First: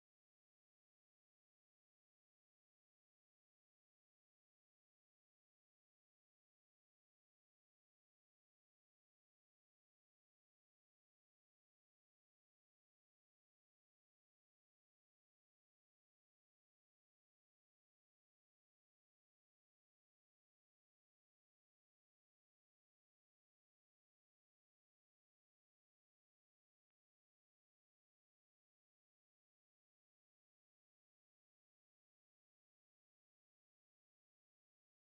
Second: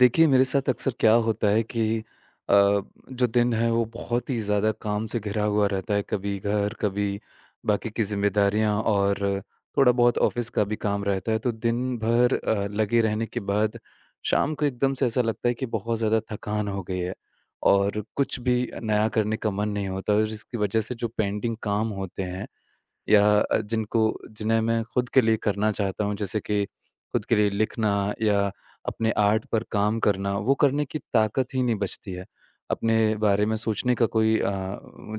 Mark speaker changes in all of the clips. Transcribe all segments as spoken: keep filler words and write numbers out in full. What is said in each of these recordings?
Speaker 1: देखिए, मेरे साथ अक्सर क्या होता है कि अ, जो दिन है वो बहुत ही ज़्यादा काम से घिरा हुआ रहता है। कभी घर, कभी बाकी की ज़िम्मेदारियाँ और थोड़ा बहुत ऑफ़िस का भी काम रहता है। तो दिन भर अ, लगे रहने के बाद शाम को एकदम से ऐसा लगता है कि बहुत ज़्यादा थकान हो गई है और कुछ भी नया करने का मन नहीं होता, और इसकी वज़ह से जो पेंडिंग काम होते हैं या अ, जिनको जिन्हें मैं खुद के लिए करना चाहता हूँ, जैसे कि खुद के लिए लिखना या अपने आर्ट पर काम करना, वो करने की ताकत ही नहीं बचती है। अपने बारे में सोचने का कोई अ,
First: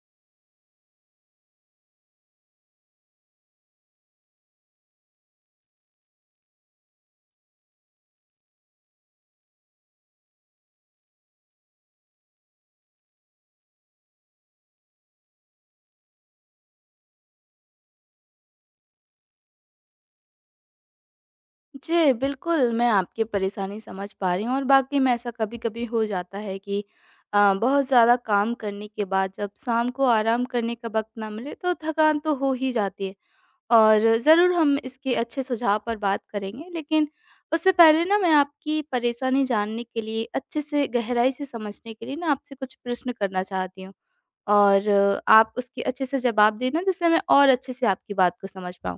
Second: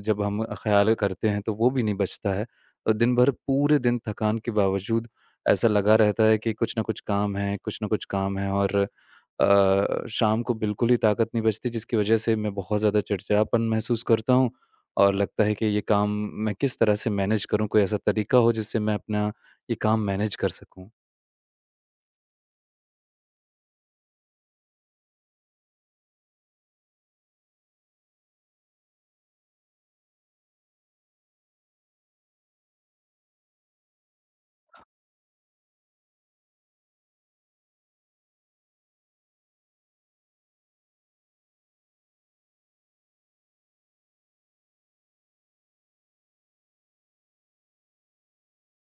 Speaker 1: जब हम ख़्याल करते हैं तो वो भी नहीं बचता है। और दिन भर, पूरे दिन थकान के बावजूद ऐसा लगा रहता है कि कुछ न कुछ काम है, कुछ न कुछ काम है, और अ, शाम को बिल्कुल ही ताकत नहीं बचती, जिसकी वज़ह से मैं बहुत ज़्यादा चिड़चिड़ापन महसूस करता हूँ और लगता है कि ये काम मैं किस तरह से मैनेज करूँ? कोई ऐसा तरीका हो जिससे मैं अपना ये काम मैनेज कर सकूँ?
Speaker 2: जी, बिल्कुल, मैं आपकी परेशानी समझ पा रही हूँ और वाक़ई में ऐसा कभी-कभी हो जाता है कि अ, बहुत ज़्यादा काम करने के बाद जब शाम को आराम करने का वक़्त ना मिले, तो थकान तो हो ही जाती है और ज़रूर हम इसके अच्छे सुझाव पर बात करेंगे। लेकिन उससे पहले ना मैं आपकी परेशानी जानने के लिए, अच्छे से गहराई से समझने के लिए ना आपसे कुछ प्रश्न करना चाहती हूँ और आप उसके अच्छे से जवाब देना जिससे मैं और अच्छे से आपकी बात को समझ पाऊँ।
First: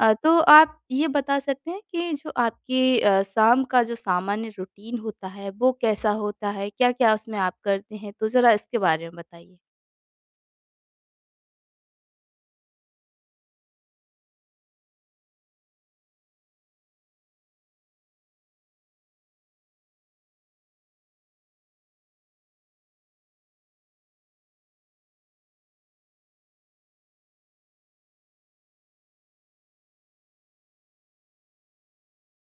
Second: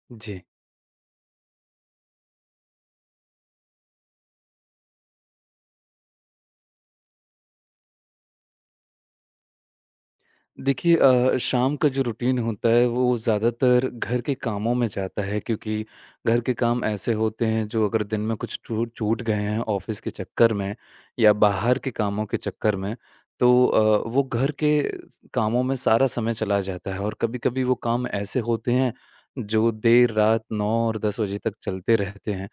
Speaker 2: अ, तो
Speaker 1: जी।
Speaker 2: आप ये बता सकते हैं कि जो आपकी अ, शाम का जो सामान्य रूटीन होता है, वो कैसा होता है? क्या-क्या उसमें आप करते हैं? तो ज़रा इसके बारे में बताइए।
Speaker 1: देखिए, अ, शाम का जो रूटीन होता है वो ज़्यादातर घर के कामों में जाता है, क्योंकि घर के काम ऐसे होते हैं जो अगर दिन में कुछ छूट छूट गए हैं ऑफिस के चक्कर में या बाहर के कामों के चक्कर में, तो अ, वो घर के कामों में सारा समय चला जाता है, और कभी-कभी वो काम ऐसे होते हैं जो देर रात नौ और दस बजे तक चलते रहते हैं।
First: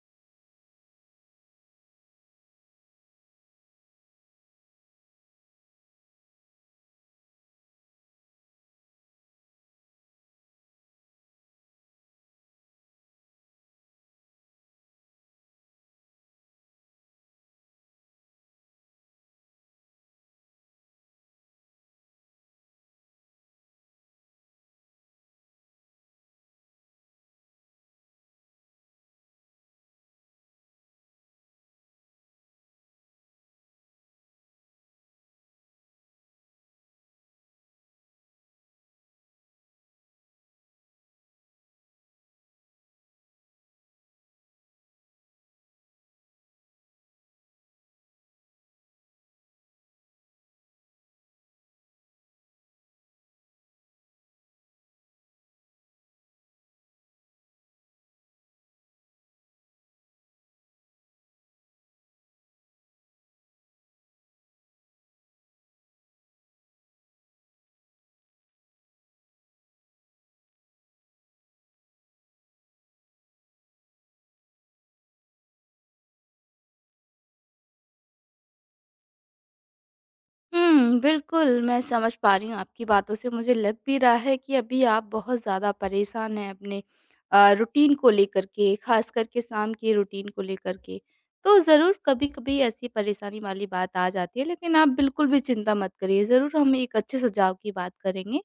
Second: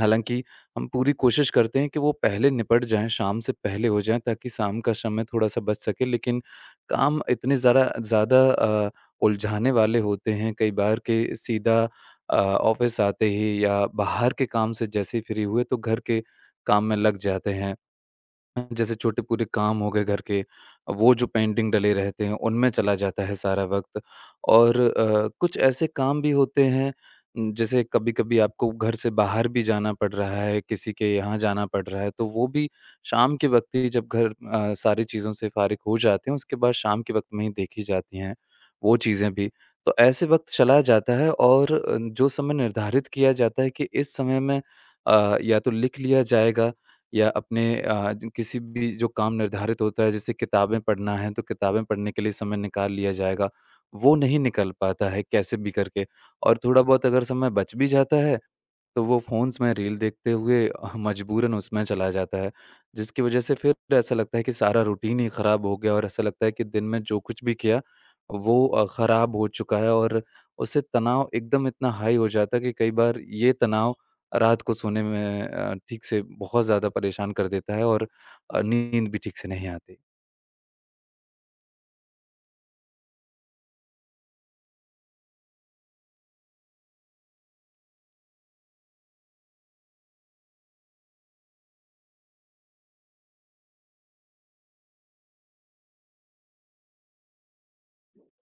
Speaker 1: हालाँकि हम पूरी कोशिश करते हैं कि वो पहले निपट जाएँ, शाम से पहले हो जाएँ, ताकि शाम का समय थोड़ा-सा बच सके, लेकिन काम इतने ज़रा ज़्यादा अ, उलझाने वाले होते हैं कई बार, कि सीधा अ, ऑफ़िस आते ही या बाहर के काम से जैसे ही फ्री हुए तो घर के काम में लग जाते हैं। जैसे छोटे पूरे काम हो गए घर के, वो जो पेंडिंग डले रहते हैं, उनमें चला जाता है सारा वक़्त। और अ, कुछ ऐसे काम भी होते हैं न, जैसे कभी-कभी आपको घर से बाहर भी जाना पड़ रहा है, किसी के यहाँ जाना पड़ रहा है, तो वो भी शाम के वक़्त ही, जब घर अ, सारी चीज़ों से फ़ारिग हो जाते हैं, उसके बाद शाम के वक़्त में ही देखी जाती हैं वो चीज़ें भी। तो ऐसे वक़्त चला जाता है, और अ, जो समय निर्धारित किया जाता है कि इस समय में अ, या तो लिख लिया जाएगा या अपने अ, ज किसी भी जो काम निर्धारित होता है, जैसे किताबें पढ़ना है तो किताबें पढ़ने के लिए समय निकाल लिया जाएगा, वो नहीं निकल पाता है कैसे भी करके। और थोड़ा बहुत अगर समय बच भी जाता है तो वो फ़ोन्स में रील देखते हुए अह, मजबूरन उसमें चला जाता है, जिसकी वजह से फिर ऐसा लगता है कि सारा रूटीन ही खराब हो गया, और ऐसा लगता है कि दिन में जो कुछ भी किया, वो अ, खराब हो चुका है, और उससे तनाव एकदम इतना हाई हो जाता है कि कई बार ये तनाव रात को सोने में अ, ठीक से बहुत ज़्यादा परेशान कर देता है, और अ, नींद भी ठीक से नहीं आती।
Speaker 2: हुँ, बिल्कुल, मैं समझ पा रही हूँ आपकी बातों से मुझे लग भी रहा है कि अभी आप बहुत ज़्यादा परेशान हैं अपने अ, रूटीन को लेकर के, ख़ास करके शाम के रूटीन को लेकर के। तो ज़रूर कभी-कभी ऐसी परेशानी वाली बात आ जाती है, लेकिन आप बिल्कुल भी चिंता मत करिए, ज़रूर हम एक अच्छे सुझाव की बात करेंगे।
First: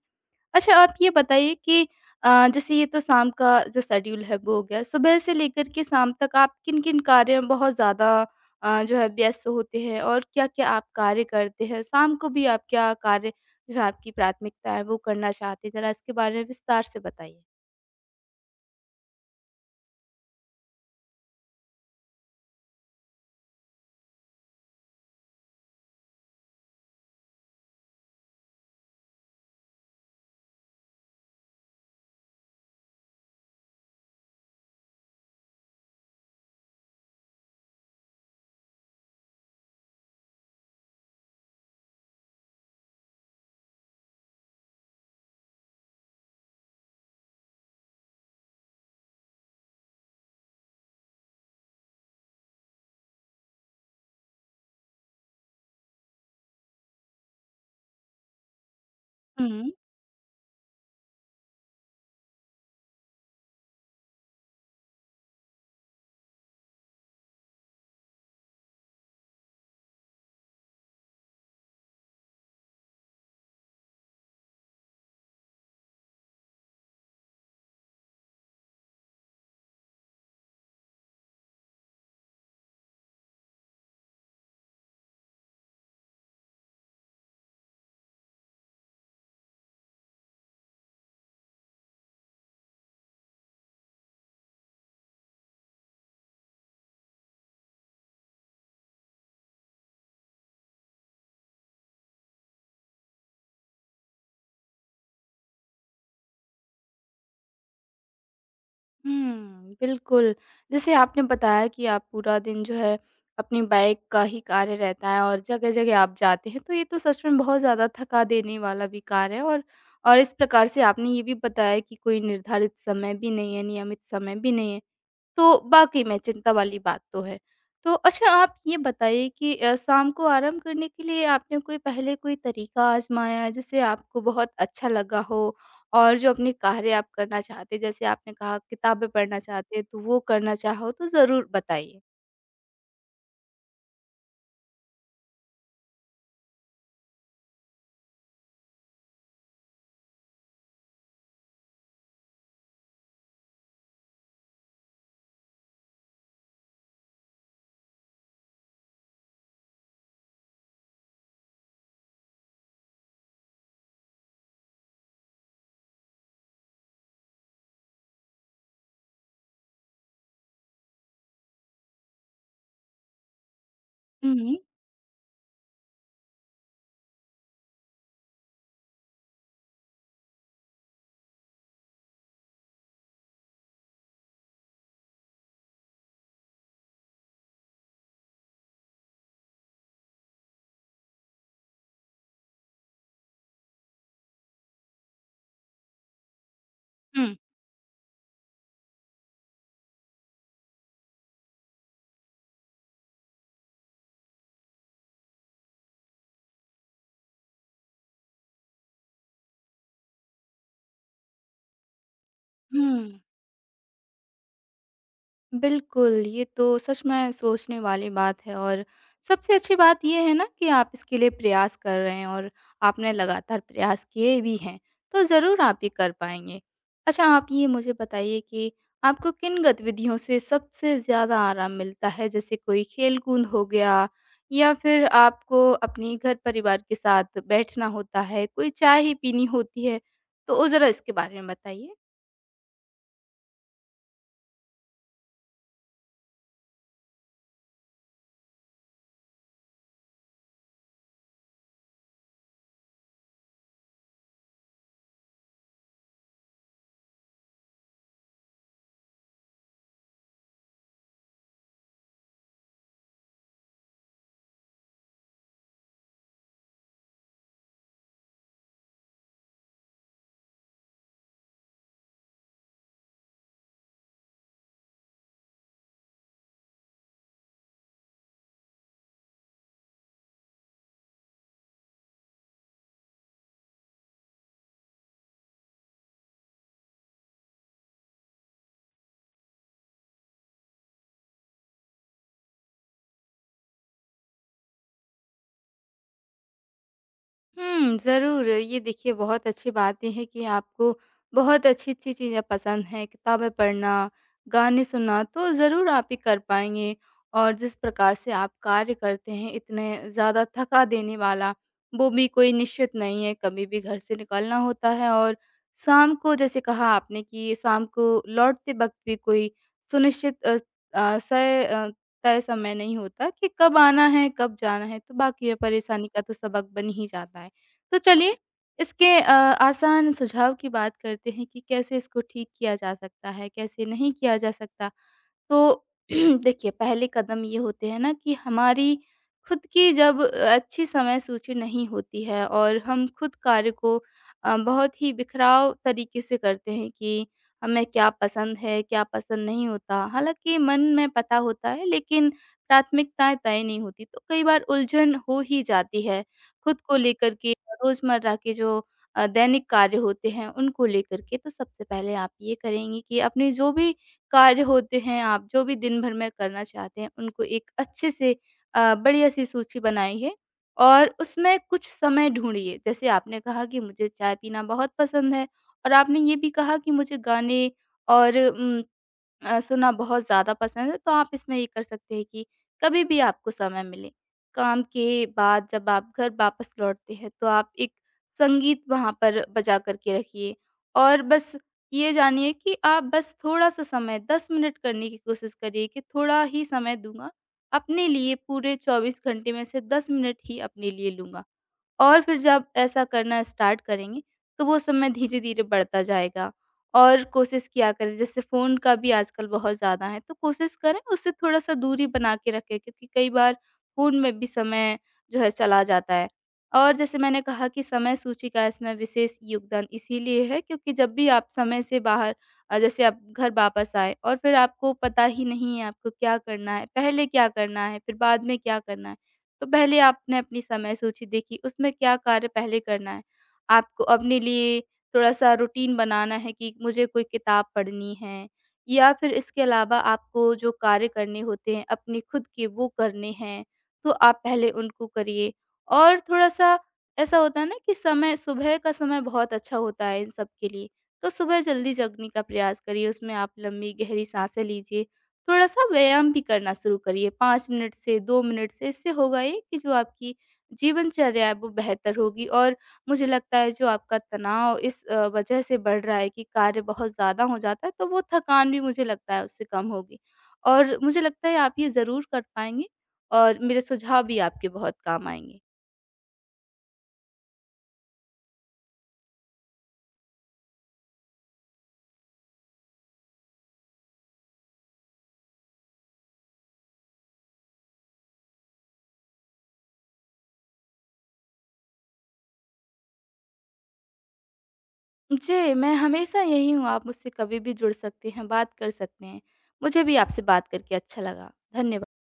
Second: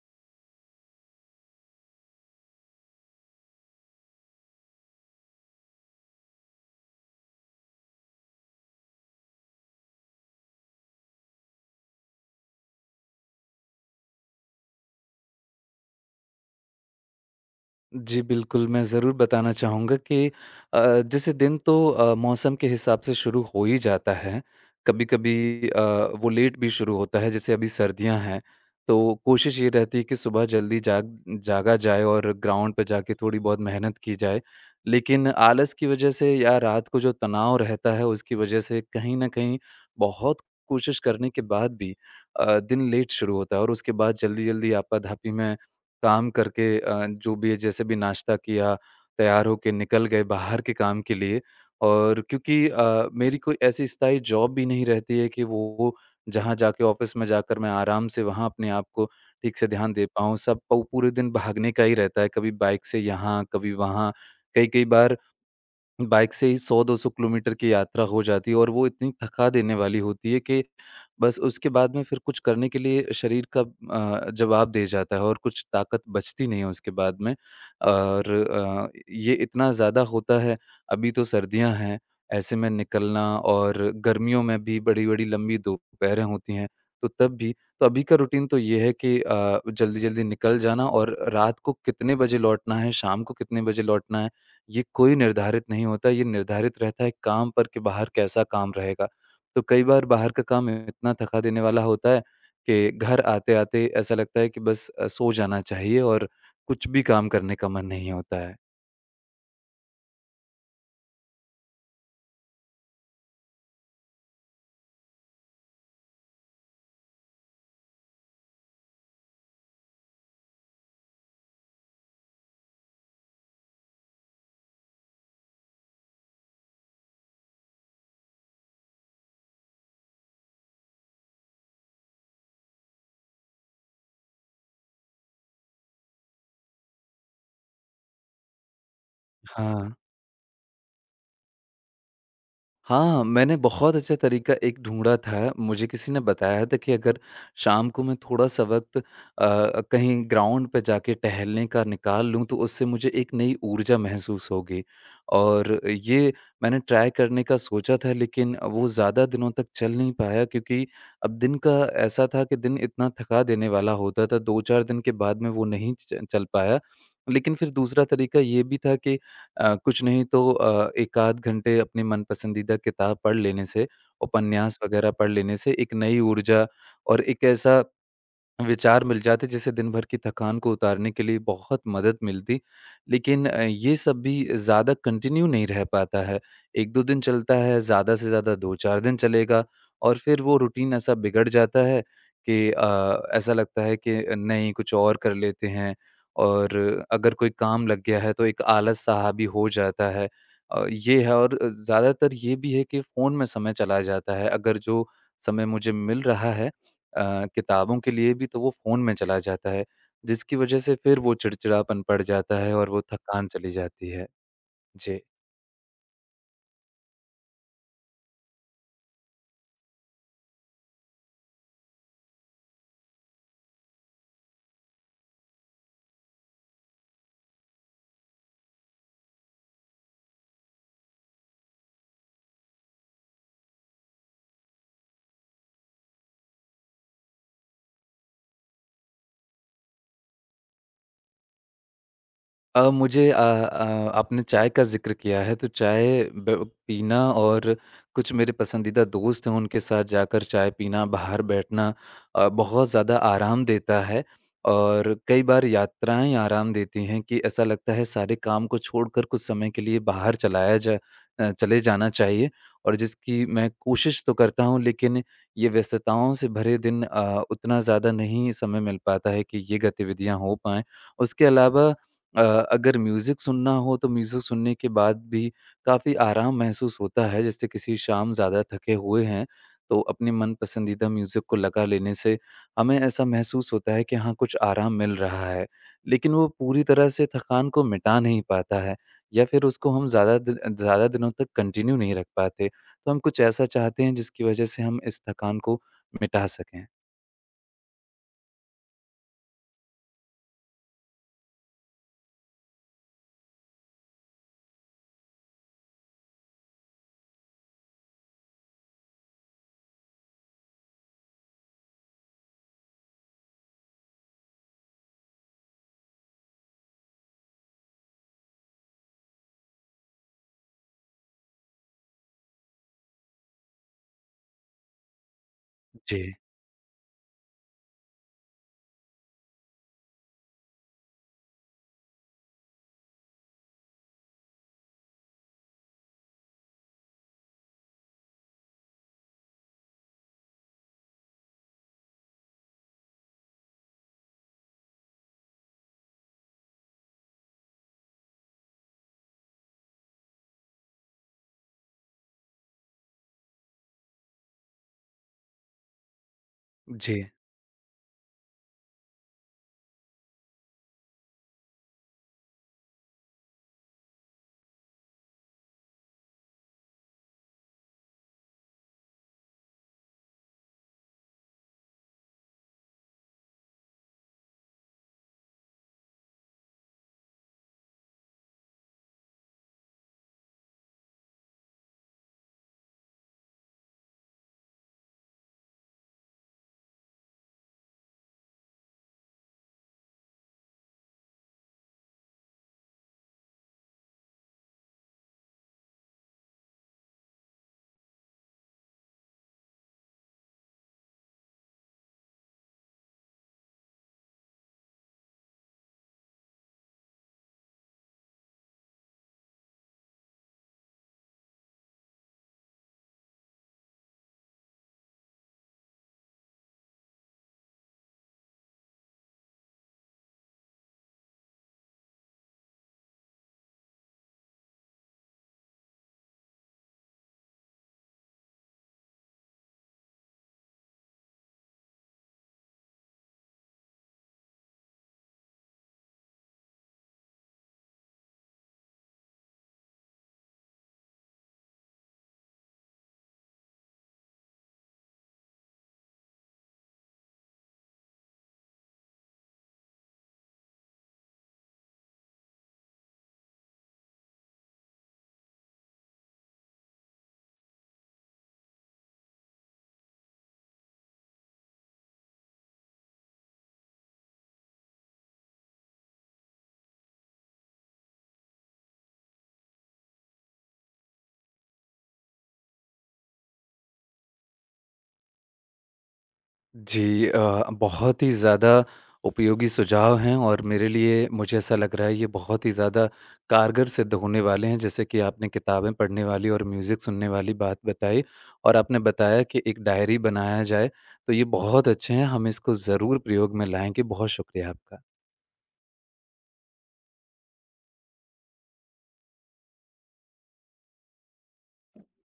Speaker 2: अच्छा, आप ये बताइए कि अ, जैसे ये तो शाम का जो शेड्यूल है वो हो गया। सुबह से लेकर के शाम तक आप किन-किन कार्यों में बहुत ज़्यादा अ, जो है व्यस्त होते हैं और क्या-क्या आप कार्य करते हैं? शाम को भी आप क्या कार्य जो है आपकी प्राथमिकता है वो करना चाहते हैं? ज़रा इसके बारे में विस्तार से बताइए।
Speaker 1: जी, बिल्कुल, मैं ज़रूर बताना चाहूँगा कि अ, जैसे दिन तो अ, मौसम के हिसाब से शुरू हो ही जाता है। कभी-कभी अ, वो लेट भी शुरू होता है, जैसे अभी सर्दियाँ हैं, तो कोशिश ये रहती है कि सुबह जल्दी जाग जागा जाए और ग्राउंड पे जाके थोड़ी बहुत मेहनत की जाए। लेकिन आलस की वजह से, या रात को जो तनाव रहता है, उसकी वजह से, कहीं न कहीं बहुत कोशिश करने के बाद भी अ, दिन लेट शुरू होता है, और उसके बाद जल्दी-जल्दी आपाधापी में काम करके, अ, जो भी है जैसे भी नाश्ता किया, तैयार होके निकल गए बाहर के काम के लिए। और क्योंकि अ, मेरी कोई ऐसी स्थायी जॉब भी नहीं रहती है कि वो, जहाँ जाके, ऑफ़िस में जाकर मैं आराम से वहाँ अपने आप को ठीक से
Speaker 2: हुँ।
Speaker 1: ध्यान दे पाऊँ। सब पू पूरे दिन भागने का ही रहता है, कभी बाइक से यहाँ, कभी वहाँ। कई-कई बार बाइक से ही सौ दो सौ किलोमीटर की यात्रा हो जाती है, और वो इतनी थका देने वाली होती है कि बस उसके बाद में फिर कुछ करने के लिए शरीर का अ, जवाब दे जाता है, और कुछ ताकत बचती नहीं है उसके बाद में। और अ, ये इतना ज़्यादा होता है, अभी तो सर्दियाँ हैं, ऐसे में निकलना, और गर्मियों में भी बड़ी-बड़ी लंबी दोपहरें होती हैं, तो तब भी। तो अभी का रूटीन तो ये है कि अ, जल्दी-जल्दी निकल जाना, और रात को कितने बजे लौटना है, शाम को कितने बजे लौटना है, ये कोई निर्धारित नहीं होता, ये निर्धारित रहता है काम पर कि बाहर कैसा काम रहेगा। तो कई बार बाहर का काम इतना थका देने वाला होता है कि घर आते-आते ऐसा लगता है कि बस अ, सो जाना चाहिए, और कुछ भी काम करने का मन नहीं होता है।
Speaker 2: हुँ, बिल्कुल। जैसे आपने बताया कि आप पूरा दिन जो है अपनी बाइक का ही कार्य रहता है और जगह-जगह आप जाते हैं, तो ये तो सच में बहुत ज़्यादा थका देने वाला भी कार्य है और और इस प्रकार से आपने ये भी बताया कि कोई निर्धारित समय भी नहीं है, नियमित समय भी नहीं है। तो वाक़ई में चिंता वाली बात तो है। तो अच्छा आप ये बताइए कि अ, शाम को आराम करने के लिए आपने कोई पहले कोई तरीका आज़माया जिससे आपको बहुत अच्छा लगा हो? और जो अपने कार्य आप करना चाहते हैं, जैसे आपने कहा किताबें पढ़ना चाहते हैं,
Speaker 1: हाँ।
Speaker 2: तो वो करना चाहो तो ज़रूर बताइए?
Speaker 1: हाँ, मैंने बहुत अच्छा तरीका एक ढूँढा था। मुझे किसी ने बताया था कि अगर शाम को मैं थोड़ा-सा वक़्त अ, कहीं ग्राउंड पे जाके टहलने का निकाल लूँ, तो उससे मुझे एक नई ऊर्जा महसूस होगी। और ये मैंने ट्राई करने का सोचा था, लेकिन वो ज़्यादा दिनों तक चल नहीं पाया, क्योंकि अब दिन का ऐसा था कि दिन इतना थका देने वाला होता था, दो चार दिन के बाद में वो नहीं च चल पाया। लेकिन फिर दूसरा तरीका ये भी था कि अ, कुछ नहीं तो अ, एक आध घंटे अपनी मन पसंदीदा किताब पढ़ लेने से,
Speaker 2: हुँ, हुँ।
Speaker 1: उपन्यास वगैरह पढ़ लेने से, एक नई ऊर्जा और एक ऐसा विचार मिल जाते, जिससे दिन भर की थकान को उतारने के लिए बहुत मदद मिलती। लेकिन अ, ये सब भी ज़्यादा कंटिन्यू नहीं रह पाता है। एक दो दिन चलता है, ज़्यादा से ज़्यादा दो चार दिन चलेगा, और फिर वो रूटीन ऐसा बिगड़ जाता है कि अ, ऐसा लगता है कि नहीं, कुछ और कर लेते हैं, और अगर
Speaker 2: हुँ,
Speaker 1: कोई काम लग गया है तो एक आलस-सा हावी हो जाता है। अ, ये है। और ज़्यादातर ये भी है कि फ़ोन में समय चला जाता है। अगर जो समय मुझे मिल रहा है अ, किताबों के लिए भी, तो वो फ़ोन में चला जाता है, जिसकी वजह से फिर वो चिड़चिड़ापन पड़ जाता है और वो
Speaker 2: हुँ।
Speaker 1: थकान चली जाती है। जी।
Speaker 2: बिल्कुल, ये तो सच में सोचने वाली बात है और सबसे अच्छी बात ये है ना कि आप इसके लिए प्रयास कर रहे हैं और आपने लगातार प्रयास किए भी हैं, तो ज़रूर आप ये कर पाएँगे। अच्छा आप ये मुझे बताइए कि आपको किन गतिविधियों से सबसे ज़्यादा आराम मिलता है? जैसे कोई खेल-कूद हो गया या फिर आपको अपने घर-परिवार के साथ बैठना होता है, कोई चाय ही पीनी होती है? तो ज़रा इसके बारे में बताइए।
Speaker 1: अ, मुझे अ अ, आपने चाय का ज़िक्र किया है, तो चाय ब पीना, और कुछ मेरे पसंदीदा दोस्त हैं उनके साथ जाकर चाय पीना, बाहर बैठना, अ, बहुत ज़्यादा आराम देता है। और कई बार यात्राएँ आराम देती हैं, कि ऐसा लगता है सारे काम को छोड़कर कुछ समय के लिए बाहर चलाया जा अ, चले जाना चाहिए, और जिसकी मैं कोशिश तो करता हूँ, लेकिन ये व्यस्तताओं से भरे दिन, अ, उतना ज़्यादा नहीं समय मिल पाता है कि ये गतिविधियाँ हो पाएँ। उसके अलावा अ, अगर म्यूज़िक सुनना हो, तो म्यूज़िक सुनने के बाद भी काफ़ी आराम महसूस होता है। जैसे किसी शाम ज़्यादा थके हुए हैं, तो अपने मन पसंदीदा म्यूज़िक को लगा लेने से हमें ऐसा महसूस होता है कि हाँ, कुछ आराम मिल रहा है। लेकिन वो पूरी तरह से थकान को मिटा नहीं पाता है, या फिर उसको हम ज़्यादा दिन ज़्यादा दिनों तक कंटिन्यू नहीं रख पाते। तो हम कुछ ऐसा चाहते हैं जिसकी वजह से हम इस थकान को मिटा सकें।
Speaker 2: हुँ, ज़रूर। ये देखिए बहुत अच्छी बातें हैं कि आपको बहुत अच्छी-अच्छी चीज़ें पसंद हैं, किताबें पढ़ना, गाने सुनना, तो ज़रूर आप ये कर पाएँगे। और जिस प्रकार से आप कार्य करते हैं, इतने ज़्यादा थका देने वाला, वो भी कोई निश्चित नहीं है, कभी भी घर से निकलना होता है और शाम को जैसे कहा आपने कि शाम को लौटते वक़्त भी कोई सुनिश्चित अ अ, सय अ तय समय नहीं होता कि कब आना है, कब जाना है, तो वाक़ई ये परेशानी का तो
Speaker 1: जी,
Speaker 2: सबक बन ही जाता है। तो चलिए इसके अ, आसान सुझाव की बात करते हैं कि कैसे इसको ठीक किया जा सकता है, कैसे नहीं किया जा सकता। तो देखिए पहले कदम ये होते हैं ना कि हमारी खुद की जब अच्छी समय सूची नहीं होती है और हम खुद कार्य को अ, बहुत ही बिखराव तरीके से करते हैं कि हमें क्या पसंद है, क्या पसंद नहीं होता। हालाँकि मन में पता होता है लेकिन प्राथमिकताएँ तय नहीं होती, तो कई बार उलझन हो ही जाती है, खुद को
Speaker 1: जी।
Speaker 2: लेकर के रोज़मर्रा के जो अ, दैनिक कार्य होते हैं उनको लेकर के। तो सबसे पहले आप ये करेंगी कि अपनी जो भी कार्य होते हैं, आप जो भी दिन भर में करना चाहते हैं, उनको एक अच्छे से अ, बढ़िया-सी सूची बनाइए और उसमें कुछ समय ढूँढिए। जैसे आपने कहा कि मुझे चाय पीना बहुत पसंद है और आपने ये भी कहा कि मुझे गाने और उम अ, सुनना बहुत ज़्यादा पसंद है, तो आप इसमें ये कर सकते हैं कि कभी भी आपको समय मिले, काम के बाद जब आप घर वापस लौटते हैं, तो आप एक संगीत वहाँ पर बजा कर के रखिए और बस ये जानिए कि आप बस थोड़ा-सा समय दस मिनट करने की कोशिश करिए कि थोड़ा ही समय दूँगा, अपने लिए पूरे चौबीस घंटे में से दस मिनट ही अपने लिए लूँगा। और फिर जब ऐसा करना स्टार्ट करेंगे, तो वो समय धीरे-धीरे बढ़ता जाएगा। और कोशिश किया करें जैसे फ़ोन का भी आजकल बहुत ज़्यादा है, तो कोशिश करें उससे थोड़ा-सा दूरी बना के रखें क्योंकि कई बार फ़ोन में भी समय जो है चला जाता है। और जैसे मैंने कहा कि समय सूची का इसमें विशेष योगदान इसीलिए है क्योंकि जब भी आप समय से बाहर अ, जैसे आप घर वापस आए और फिर आपको पता ही नहीं है आपको क्या करना है, पहले क्या करना है, फिर बाद में क्या करना है। तो पहले आपने अपनी समय सूची देखी, उसमें क्या कार्य पहले करना है। आपको अपने लिए थोड़ा-सा रूटीन बनाना है कि मुझे कोई किताब पढ़नी है या फिर इसके अलावा आपको जो कार्य करने होते हैं, अपने खुद के वो करने हैं, तो आप पहले उनको करिए। और थोड़ा-सा ऐसा होता है ना कि समय सुबह का समय बहुत अच्छा होता है इन सब के लिए, तो सुबह जल्दी जगने का प्रयास करिए, उसमें आप लंबी गहरी साँसें लीजिए थोड़ा-सा व्यायाम भी करना शुरू करिए पाँच मिनट से दो मिनट से। इससे होगा ये कि जो आपकी जीवनचर्या है वो बेहतर होगी और मुझे लगता है जो आपका तनाव इस अ, वजह से बढ़ रहा है कि कार्य बहुत ज़्यादा हो जाता है तो वो थकान भी मुझे लगता है उससे कम होगी। और मुझे लगता है आप ये ज़रूर कर पाएँगे और मेरे सुझाव भी आपके बहुत काम आएँगे।
Speaker 1: जी, अ, बहुत ही ज़्यादा उपयोगी सुझाव हैं, और मेरे लिए, मुझे ऐसा लग रहा है, ये बहुत ही ज़्यादा कारगर सिद्ध होने वाले हैं। जैसे कि आपने किताबें पढ़ने वाली और म्यूज़िक सुनने वाली बात बताई, और आपने बताया कि एक डायरी बनाया जाए, तो ये बहुत अच्छे हैं। हम इसको ज़रूर प्रयोग में लाएंगे। बहुत शुक्रिया आपका।
Speaker 2: जी, मैं हमेशा यही हूँ, आप मुझसे कभी भी जुड़ सकते हैं, बात कर सकते हैं। मुझे भी आपसे बात करके अच्छा लगा। धन्यवा